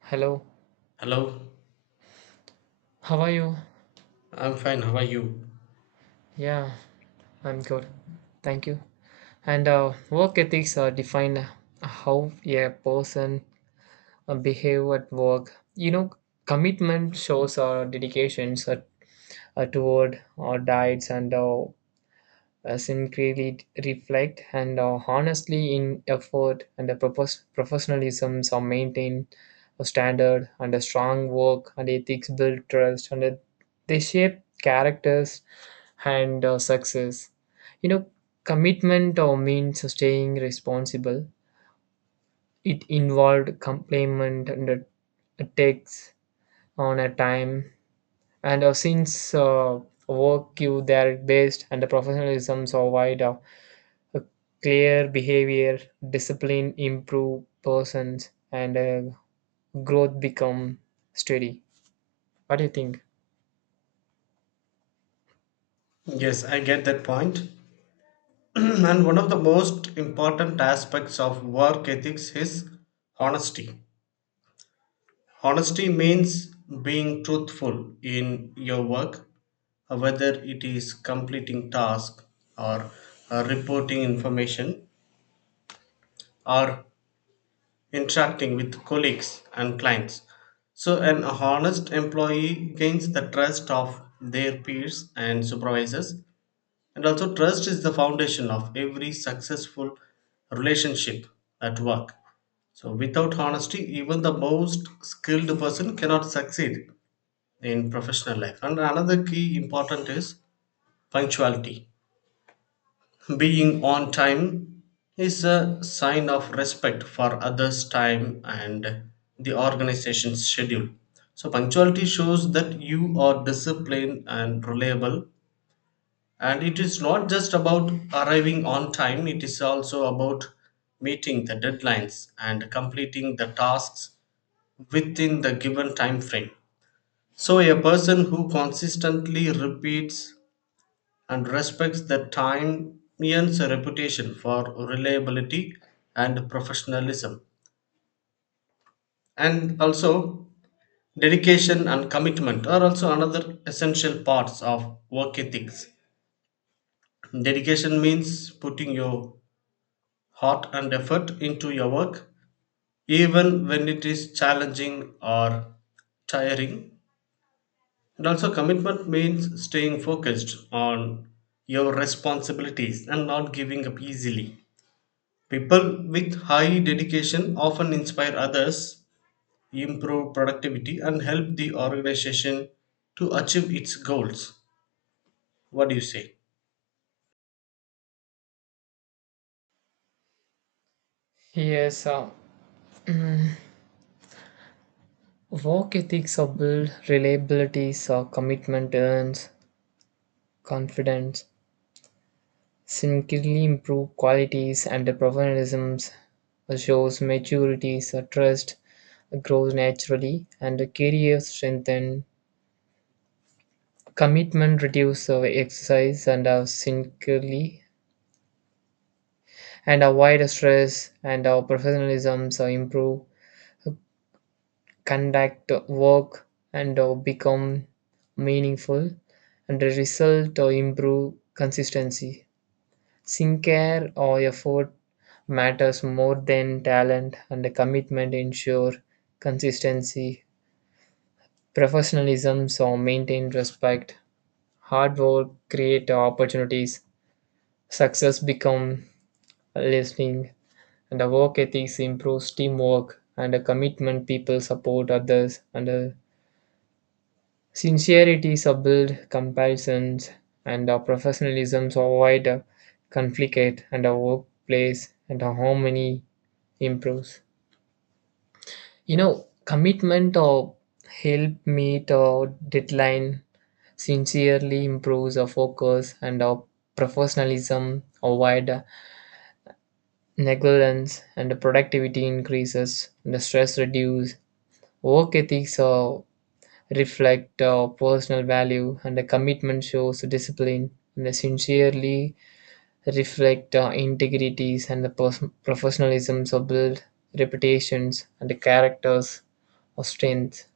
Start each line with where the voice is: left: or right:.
right: Hello,
left: Hello,
right: how are you?
left: I'm fine. How are you?
right: Yeah, I'm good. Thank you. And work ethics define how a person behave at work. Commitment shows our dedications toward our diets and sincerely reflect and honestly in effort and the professionalism are maintained a standard, and a strong work and ethics build trust, and they shape characters and success. You know, commitment means staying responsible. It involved commitment and it takes on a time. And since Work you there based and the professionalism provide a clear behavior, discipline improve persons, and growth become steady. What do you think?
left: Yes, I get that point. And one of the most important aspects of work ethics is honesty. Honesty means being truthful in your work, whether it is completing tasks or reporting information or interacting with colleagues and clients. So, an honest employee gains the trust of their peers and supervisors. And also, trust is the foundation of every successful relationship at work. So, without honesty, even the most skilled person cannot succeed in professional life. And another key important is punctuality. Being on time is a sign of respect for others' time and the organization's schedule. So, punctuality shows that you are disciplined and reliable, and it is not just about arriving on time, it is also about meeting the deadlines and completing the tasks within the given time frame. So a person who consistently repeats and respects the time earns a reputation for reliability and professionalism. And also, dedication and commitment are also another essential parts of work ethics. Dedication means putting your heart and effort into your work, even when it is challenging or tiring. And also, commitment means staying focused on your responsibilities and not giving up easily. People with high dedication often inspire others, improve productivity, and help the organization to achieve its goals. What do you say?
right: Yes, work ethics are build reliabilities or commitment earns confidence, significantly improve qualities and the professionalism shows maturity, so trust grows naturally, and the career strengthen, commitment reduce our exercise and our sincerely, and avoid stress and our professionalism so improve, conduct work and become meaningful, and the result or improve consistency. Sincere or effort matters more than talent, and the commitment ensure consistency. Professionalism so maintain respect. Hard work create opportunities. Success become listening, and the work ethics improves teamwork and the commitment. People support others and sincerity subtle comparisons and our professionalism so avoid conflict and our workplace and our harmony improves. Commitment or help meet or deadline sincerely improves our focus and our professionalism avoid negligence and the productivity increases and the stress reduce. Work ethics are reflect personal value and the commitment shows discipline and the sincerely reflect integrities and the professionalisms of build reputations and the characters or strength.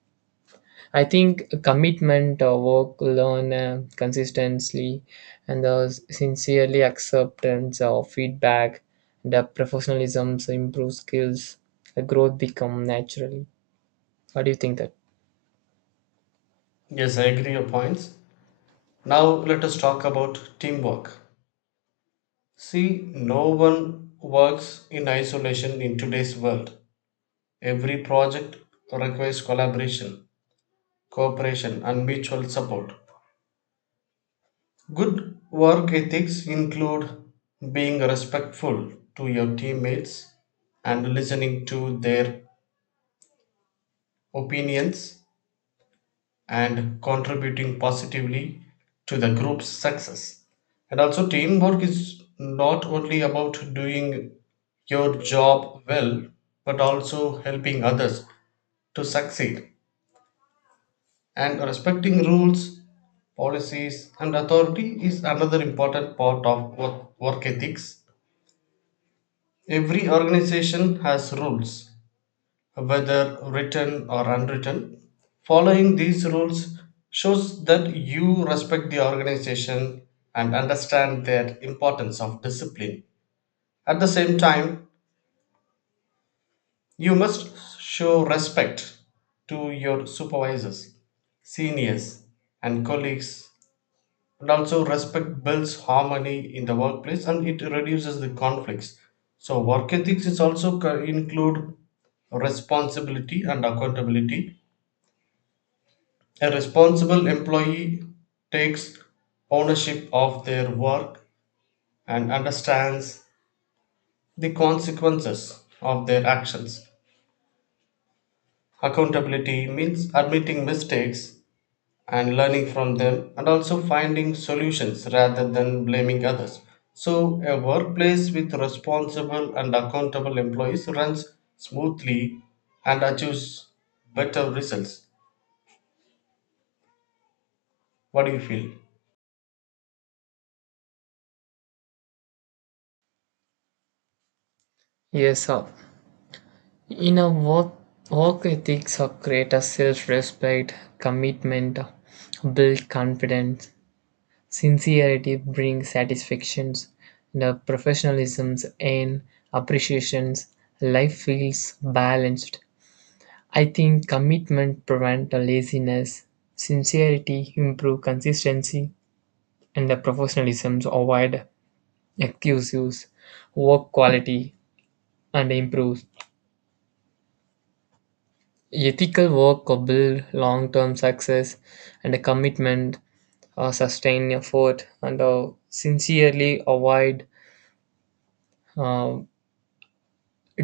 right: I think commitment or work learn consistently and the sincerely acceptance of feedback and the professionalisms improve skills, the growth become naturally. What do you think that?
left: Yes, I agree your points. Now let us talk about teamwork. See, no one works in isolation in today's world. Every project requires collaboration, cooperation, and mutual support. Good work ethics include being respectful to your teammates and listening to their opinions and contributing positively to the group's success. And also, teamwork is not only about doing your job well, but also helping others to succeed. And respecting rules, policies, and authority is another important part of work ethics. Every organization has rules, whether written or unwritten. Following these rules shows that you respect the organization and understand the importance of discipline. At the same time, you must show respect to your supervisors, seniors, and colleagues. And also, respect builds harmony in the workplace and it reduces the conflicts. So, work ethics is also include responsibility and accountability. A responsible employee takes ownership of their work and understands the consequences of their actions. Accountability means admitting mistakes and learning from them, and also finding solutions rather than blaming others. So, a workplace with responsible and accountable employees runs smoothly and achieves better results. What do you feel?
right: Yes, sir. In a work ethics or create a self-respect, commitment, build confidence, sincerity bring satisfactions, the professionalisms and appreciations, life feels balanced. I think commitment prevent the laziness, sincerity improve consistency, and the professionalisms avoid excuse use, work quality and improves. Ethical work could build long term success and a commitment, sustained effort, and sincerely avoid uh,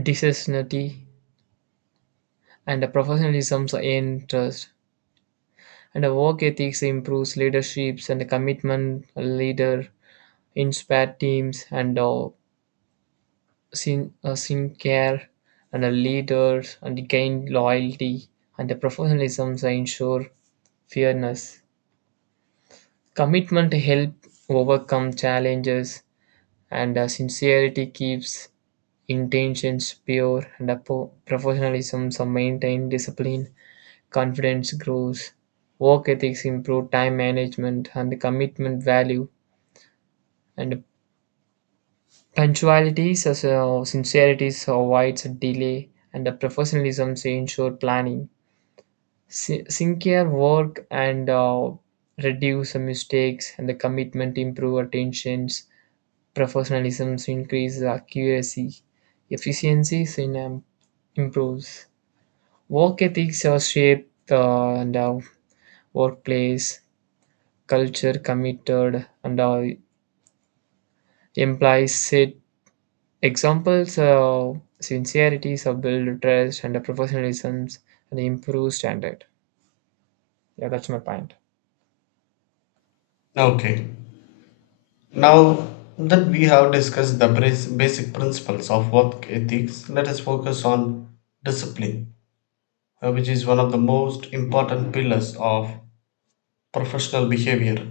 right: dishonesty and the professionalism's in trust. And the work ethics improves leaderships and the commitment leader inspire teams and sincere and the leaders and gain loyalty and the professionalism ensure fairness. Commitment helps overcome challenges, and sincerity keeps intentions pure, and professionalism some maintain discipline, confidence grows, work ethics improve time management, and the commitment value, and punctuality, so sincerity avoids delay, and the professionalism ensure planning. Sincere work, and reduce mistakes, and the commitment improve attentions. Professionalism increases accuracy, efficiency in improves. Work ethics are shaped and workplace culture committed and implies it. Examples of sincerity, so build trust and professionalism and improve standard. Yeah, that's my point.
left: Okay. Now that we have discussed the basic principles of work ethics, let us focus on discipline, which is one of the most important pillars of professional behavior.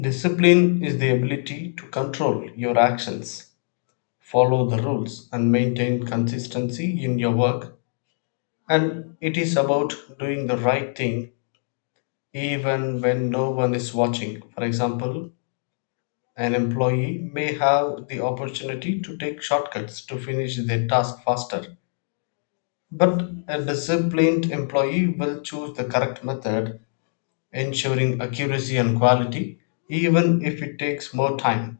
left: Discipline is the ability to control your actions, follow the rules, and maintain consistency in your work. And it is about doing the right thing even when no one is watching. For example, an employee may have the opportunity to take shortcuts to finish their task faster, but a disciplined employee will choose the correct method, ensuring accuracy and quality, even if it takes more time.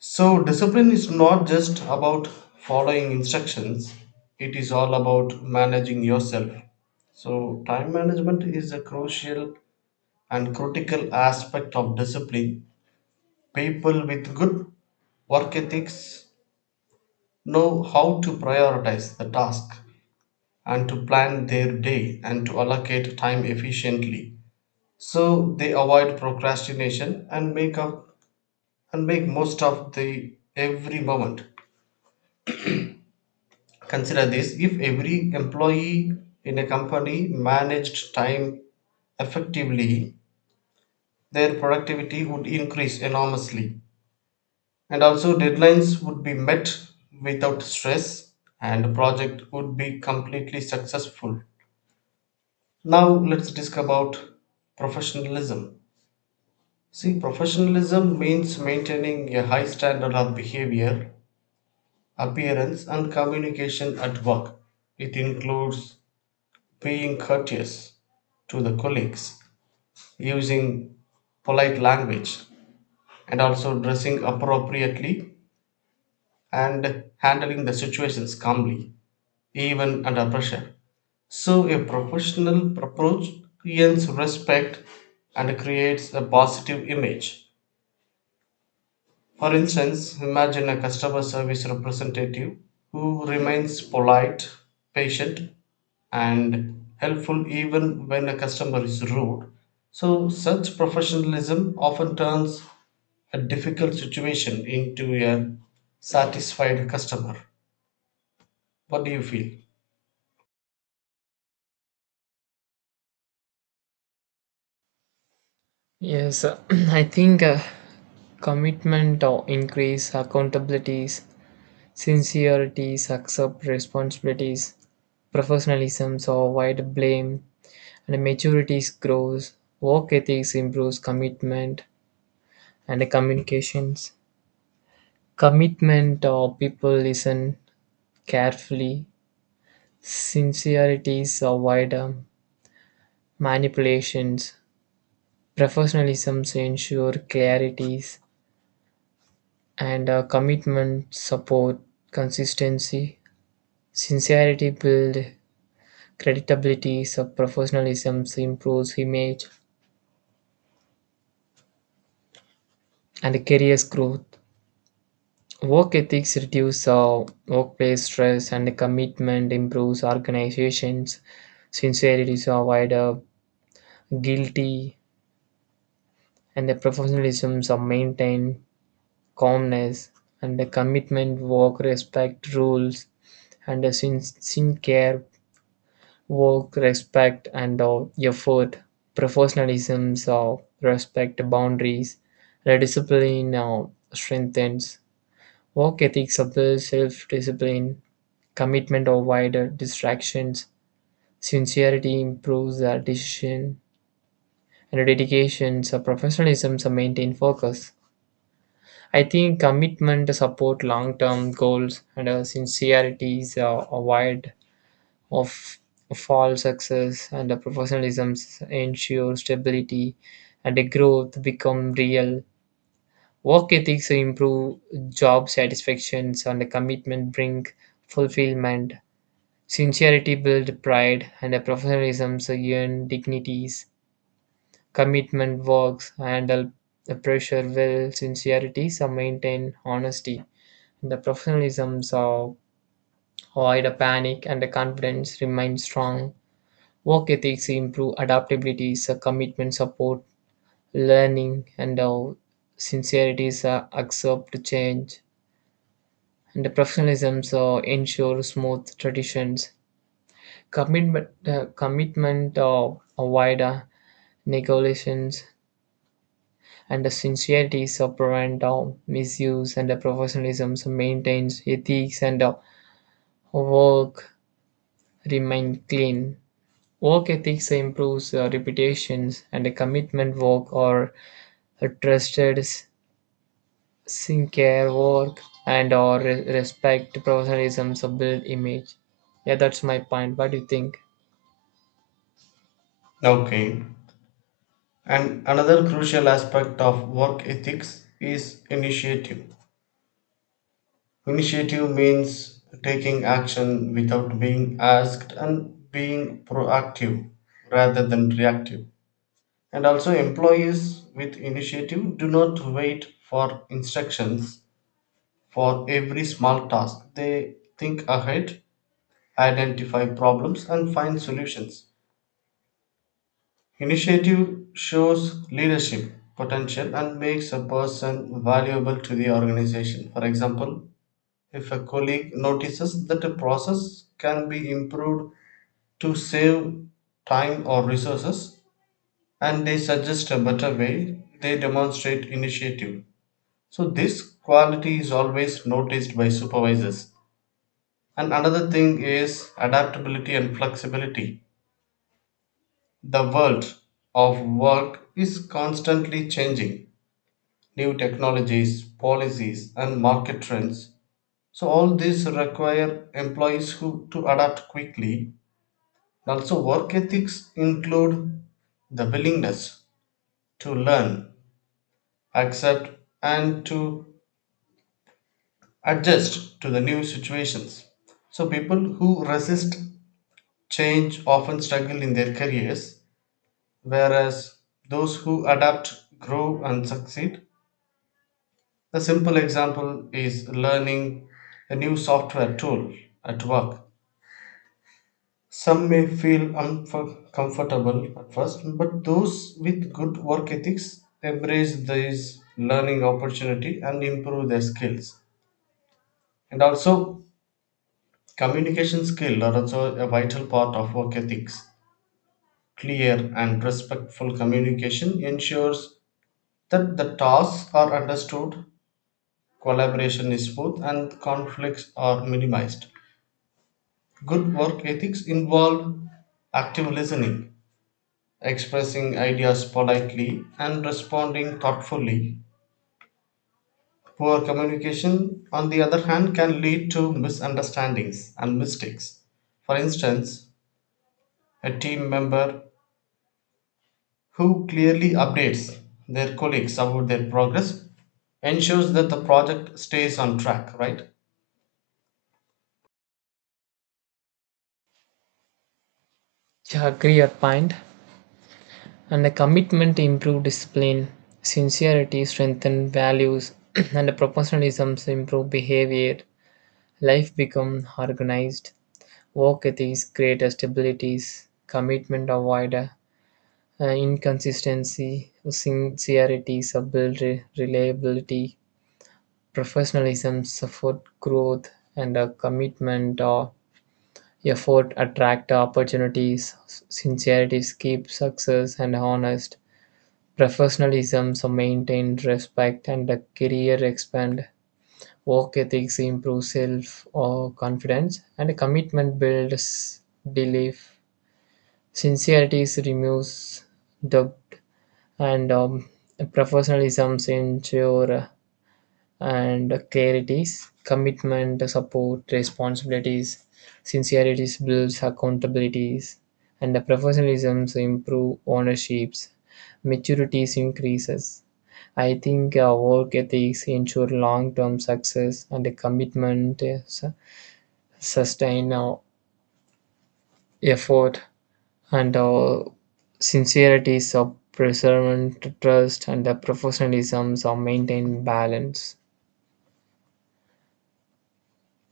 left: So, discipline is not just about following instructions, it is all about managing yourself. So, time management is a crucial and critical aspect of discipline. People with good work ethics know how to prioritize the task and to plan their day and to allocate time efficiently, so they avoid procrastination and make up and make most of the every moment. Consider this: if every employee in a company managed time effectively, their productivity would increase enormously, and also deadlines would be met without stress, and project would be completely successful. Now let's discuss about professionalism. See, professionalism means maintaining a high standard of behavior, appearance, and communication at work. It includes being courteous to the colleagues, using polite language, and also dressing appropriately and handling the situations calmly, even under pressure. So, a professional approach gains respect and creates a positive image. For instance, imagine a customer service representative who remains polite, patient, and helpful even when a customer is rude. So, such professionalism often turns a difficult situation into a satisfied customer. What do you feel?
right: Yes, I think commitment or increase accountabilities. Sincerity accept responsibilities, professionalism so avoid blame, and maturity grows. Work ethics improves commitment and communications. Commitment or people listen carefully. Sincerity avoid manipulations. Professionalism ensure clarities and commitment support consistency. Sincerity build credibility, so professionalism improves image and career growth. Work ethics reduce workplace stress and commitment improves organizations. Sincerity is avoided, guilty, and the professionalism are maintained, calmness, and the commitment, work, respect, rules, and the sin care. Work, respect, and effort, professionalism, respect boundaries, the discipline strengthens. Work ethics of the self discipline, commitment of wider distractions, sincerity improves our decision, and dedication, so professionalism, so maintain focus. I think commitment to support long term goals and sincerity is avoid of fall success and the professionalism ensure stability and the growth become real. Work ethics improve job satisfactions and the commitment bring fulfillment. Sincerity build pride and the professionalism earn dignities. Commitment works handle the pressure well, sincerity so maintain honesty. The professionalism so avoid a panic and the confidence remain strong. Work ethics improve adaptability, so commitment support, learning, and sincerity so accept change. And the professionalism so ensure smooth traditions. Commitment avoid negotiations, and the sincerity so prevent misuse, and the professionalism so maintains ethics and work remain clean. Work ethics improves reputations, and the commitment work or trusted sincere work and or respect professionalism so build image. Yeah, that's my point. What do you think?
left: Okay. And another crucial aspect of work ethics is initiative. Initiative means taking action without being asked and being proactive rather than reactive. And also, employees with initiative do not wait for instructions for every small task. They think ahead, identify problems, and find solutions. Initiative shows leadership potential and makes a person valuable to the organization. For example, if a colleague notices that a process can be improved to save time or resources and they suggest a better way, they demonstrate initiative. So, this quality is always noticed by supervisors. And another thing is adaptability and flexibility. The world of work is constantly changing: new technologies, policies, and market trends. So, all these require employees who to adapt quickly. Also, work ethics include the willingness to learn, accept, and to adjust to the new situations. So, people who resist change often struggle in their careers, whereas those who adapt grow and succeed. A simple example is learning a new software tool at work. Some may feel uncomfortable at first, but those with good work ethics embrace this learning opportunity and improve their skills. And also, communication skills are also a vital part of work ethics. Clear and respectful communication ensures that the tasks are understood, collaboration is smooth, and conflicts are minimized. Good work ethics involve active listening, expressing ideas politely, and responding thoughtfully. Poor communication, on the other hand, can lead to misunderstandings and mistakes. For instance, a team member who clearly updates their colleagues about their progress ensures that the project stays on track, right?
right: Yeah, agree your point. And the commitment to improve discipline, sincerity, strengthen values, and the professionalism to improve behavior. Life become organized. Work ethics create stabilities. Commitment avoid inconsistency. Sincerity so build reliability, professionalism, support growth, and a commitment or effort attract opportunities. Sincerity keeps success and honest. Professionalism so maintain respect and a career expand. Work ethics improve self or confidence and commitment builds belief. Sincerity removes doubt and professionalism ensure and clarities, commitment, support, responsibilities, sincerities builds accountabilities, and the professionalisms improve ownerships, maturities increases. I think work ethics ensure long-term success and the commitment sustain effort and sincerities of preservant trust and the professionalisms are maintain balance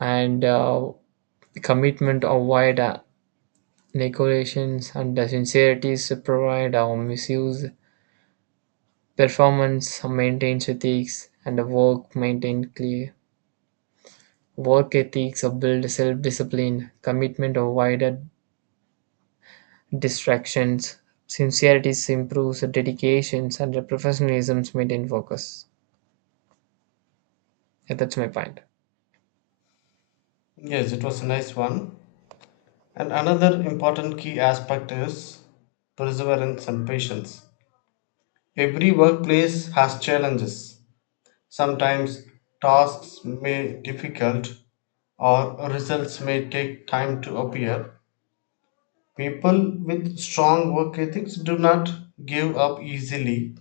right: and the commitment of wide negotiations and the sincerity to provide or misuse performance maintains ethics and the work maintained clear. Work ethics build self-discipline, commitment or distractions, sincerity improves dedications and the professionalism maintain focus. Yeah, that's my point.
left: Yes, it was a nice one. And another important key aspect is perseverance and patience. Every workplace has challenges. Sometimes tasks may difficult or results may take time to appear. People with strong work ethics do not give up easily.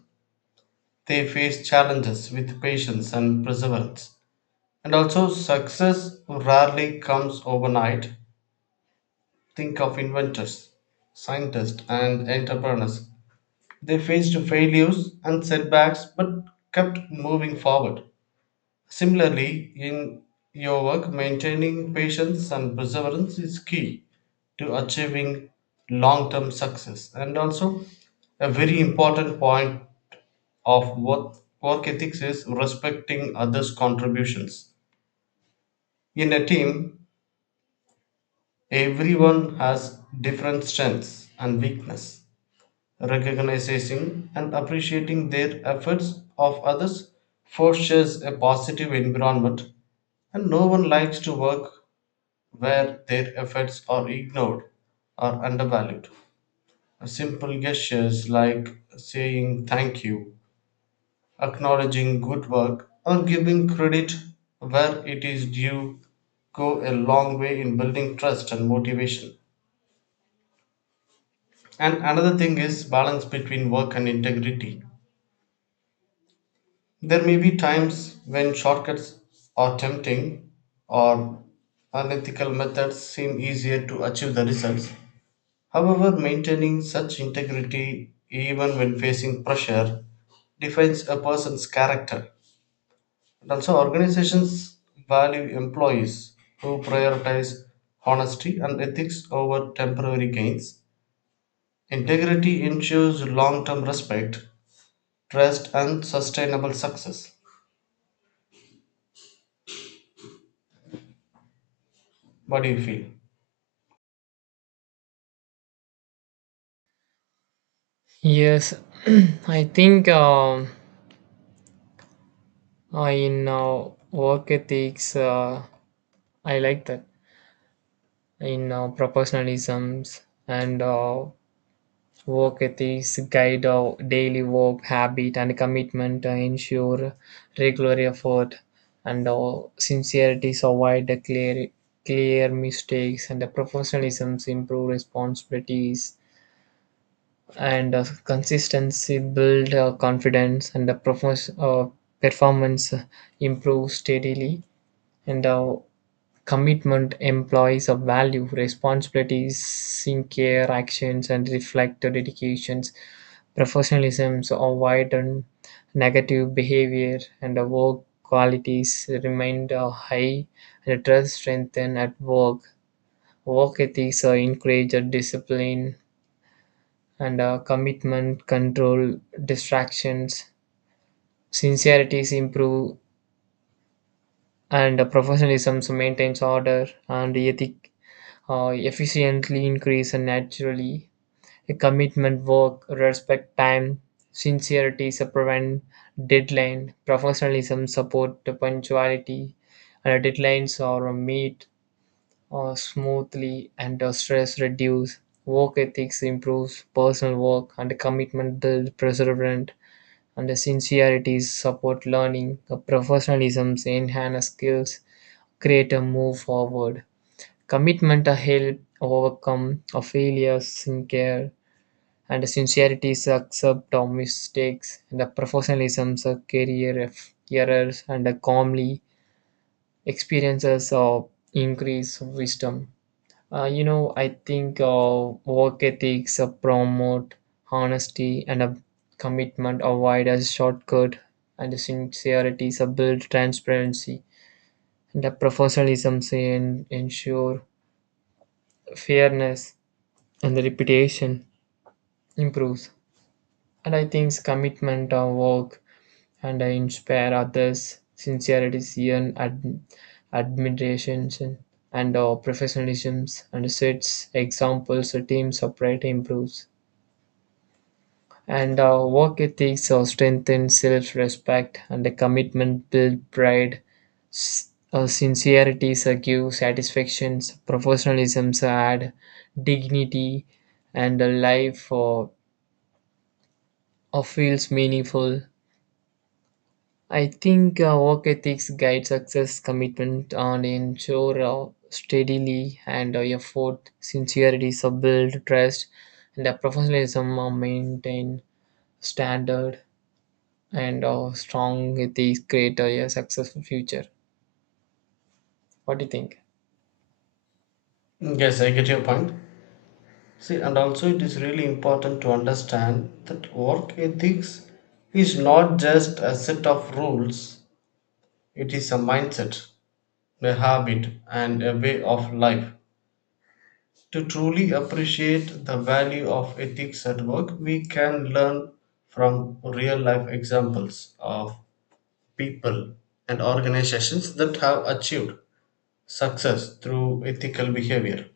left: They face challenges with patience and perseverance. And also, success rarely comes overnight. Think of inventors, scientists, and entrepreneurs. They faced failures and setbacks but kept moving forward. Similarly, in your work, maintaining patience and perseverance is key to achieving long term success. And also, a very important point of work ethics is respecting others' contributions. In a team, everyone has different strengths and weakness. Recognizing and appreciating their efforts of others fosters a positive environment, and no one likes to work where their efforts are ignored or undervalued. Simple gestures like saying thank you, acknowledging good work, or giving credit where it is due go a long way in building trust and motivation. And another thing is balance between work and integrity. There may be times when shortcuts are tempting or unethical methods seem easier to achieve the results. However, maintaining such integrity, even when facing pressure, defines a person's character. And also, organizations value employees who prioritize honesty and ethics over temporary gains. Integrity ensures long term respect, trust, and sustainable success. What do you feel?
right: Yes, I think in work ethics, I like that. In proportionalisms and work ethics guide our daily work habit and commitment to ensure regular effort and sincerity to avoid the clear mistakes and the professionalisms improve responsibilities and consistency build confidence and the performance improve steadily and commitment implies a value, responsibilities, sincere actions, and reflect the dedications. Professionalism avoided negative behavior, and the work qualities remain high, and the trust strengthened at work. Work ethics encouraged discipline and commitment, control distractions. Sincerity is and professionalism maintains order, and ethic efficiently increase and naturally. A commitment, work, respect, time, sincerity, prevent deadline, professionalism, support, punctuality, and deadlines are meet smoothly and stress reduce. Work ethics improves personal work and commitment build perseverance and the sincerity support learning. The professionalism enhance skills, create a move forward. Commitment a help overcome a failures in care, and sincerity is accept of mistakes, and the professionalism is a career of errors, and a calmly experiences of increase wisdom. I think work ethics promote honesty and a commitment, avoid a shortcut, and the sincerity is a build transparency, and the professionalism say ensure fairness and the reputation improves. And I think commitment of work and I inspire others, sincerity and admiration and professionalism and sets examples a team's operator improves. And work ethics strengthen self-respect and the commitment build pride. S- Sincerity give satisfactions, professionalism add dignity and a life or feels meaningful. I think work ethics guide success, commitment, and ensure steadily and effort, sincerity, build trust, and professionalism are maintained, standard, and strong ethics create a successful future. What do you think?
left: Yes, I get your point. See, and also it is really important to understand that work ethics is not just a set of rules. It is a mindset, a habit, and a way of life. To truly appreciate the value of ethics at work, we can learn from real life examples of people and organizations that have achieved success through ethical behavior.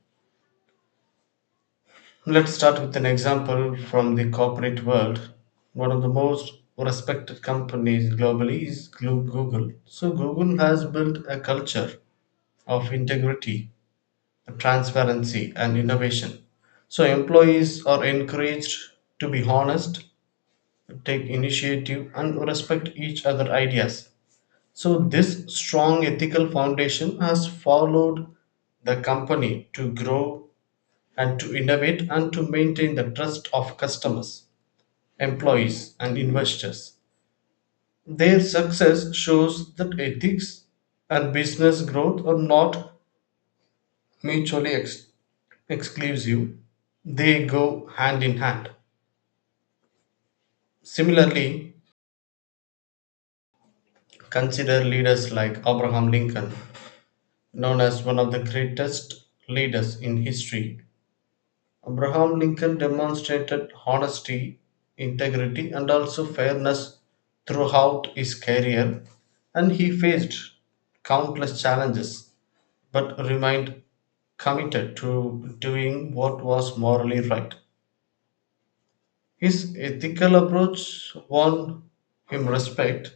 left: Let's start with an example from the corporate world. One of the most respected companies globally is Google. So, Google has built a culture of integrity, transparency, and innovation. So employees are encouraged to be honest, take initiative, and respect each other's ideas. So this strong ethical foundation has followed the company to grow and to innovate and to maintain the trust of customers, employees, and investors. Their success shows that ethics and business growth are not mutually exclusive, they go hand in hand. Similarly, consider leaders like Abraham Lincoln, known as one of the greatest leaders in history. Abraham Lincoln demonstrated honesty, integrity, and also fairness throughout his career, and he faced countless challenges but remained committed to doing what was morally right. His ethical approach won him respect,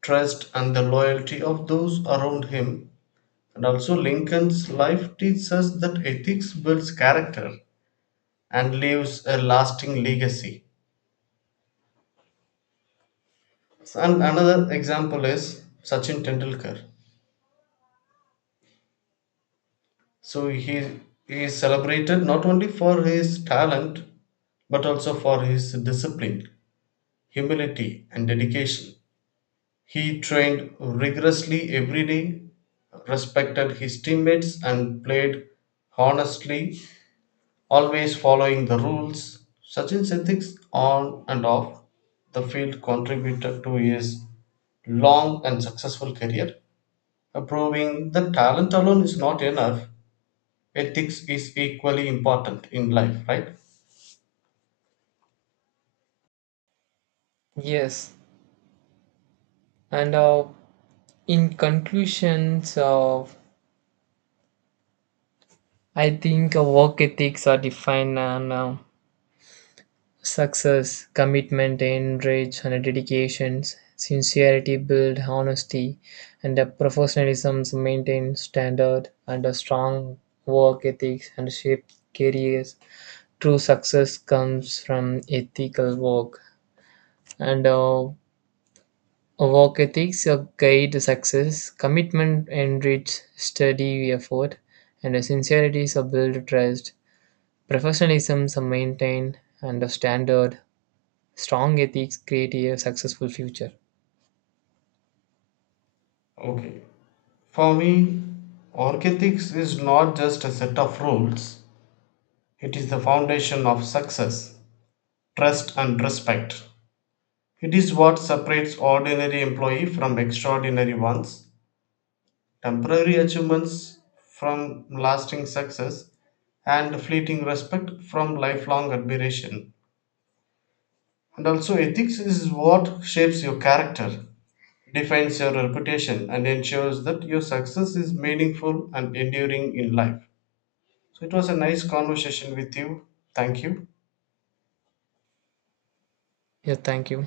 left: trust, and the loyalty of those around him. And also, Lincoln's life teaches us that ethics builds character and leaves a lasting legacy. And another example is Sachin Tendulkar. So, he is celebrated not only for his talent but also for his discipline, humility, and dedication. He trained rigorously every day, respected his teammates, and played honestly, always following the rules. Sachin's ethics on and off the field contributed to his long and successful career, proving that talent alone is not enough. Ethics is equally important in life, right?
right: Yes, and in conclusions, I think work ethics are defined and success, commitment, enrage, and dedications, sincerity build honesty, and a professionalism maintain standard, and a strong work ethics and shape careers. True success comes from ethical work, and work ethics guide success. Commitment enrich steady effort, and sincerity is a build trust. Professionalism is maintain and a standard. Strong ethics create a successful future.
left: Okay. For me, work ethics is not just a set of rules, it is the foundation of success, trust, and respect. It is what separates ordinary employees from extraordinary ones, temporary achievements from lasting success, and fleeting respect from lifelong admiration. And also, ethics is what shapes your character, defines your reputation, and ensures that your success is meaningful and enduring in life. So, it was a nice conversation with you. Thank you.
right: Yeah, thank you.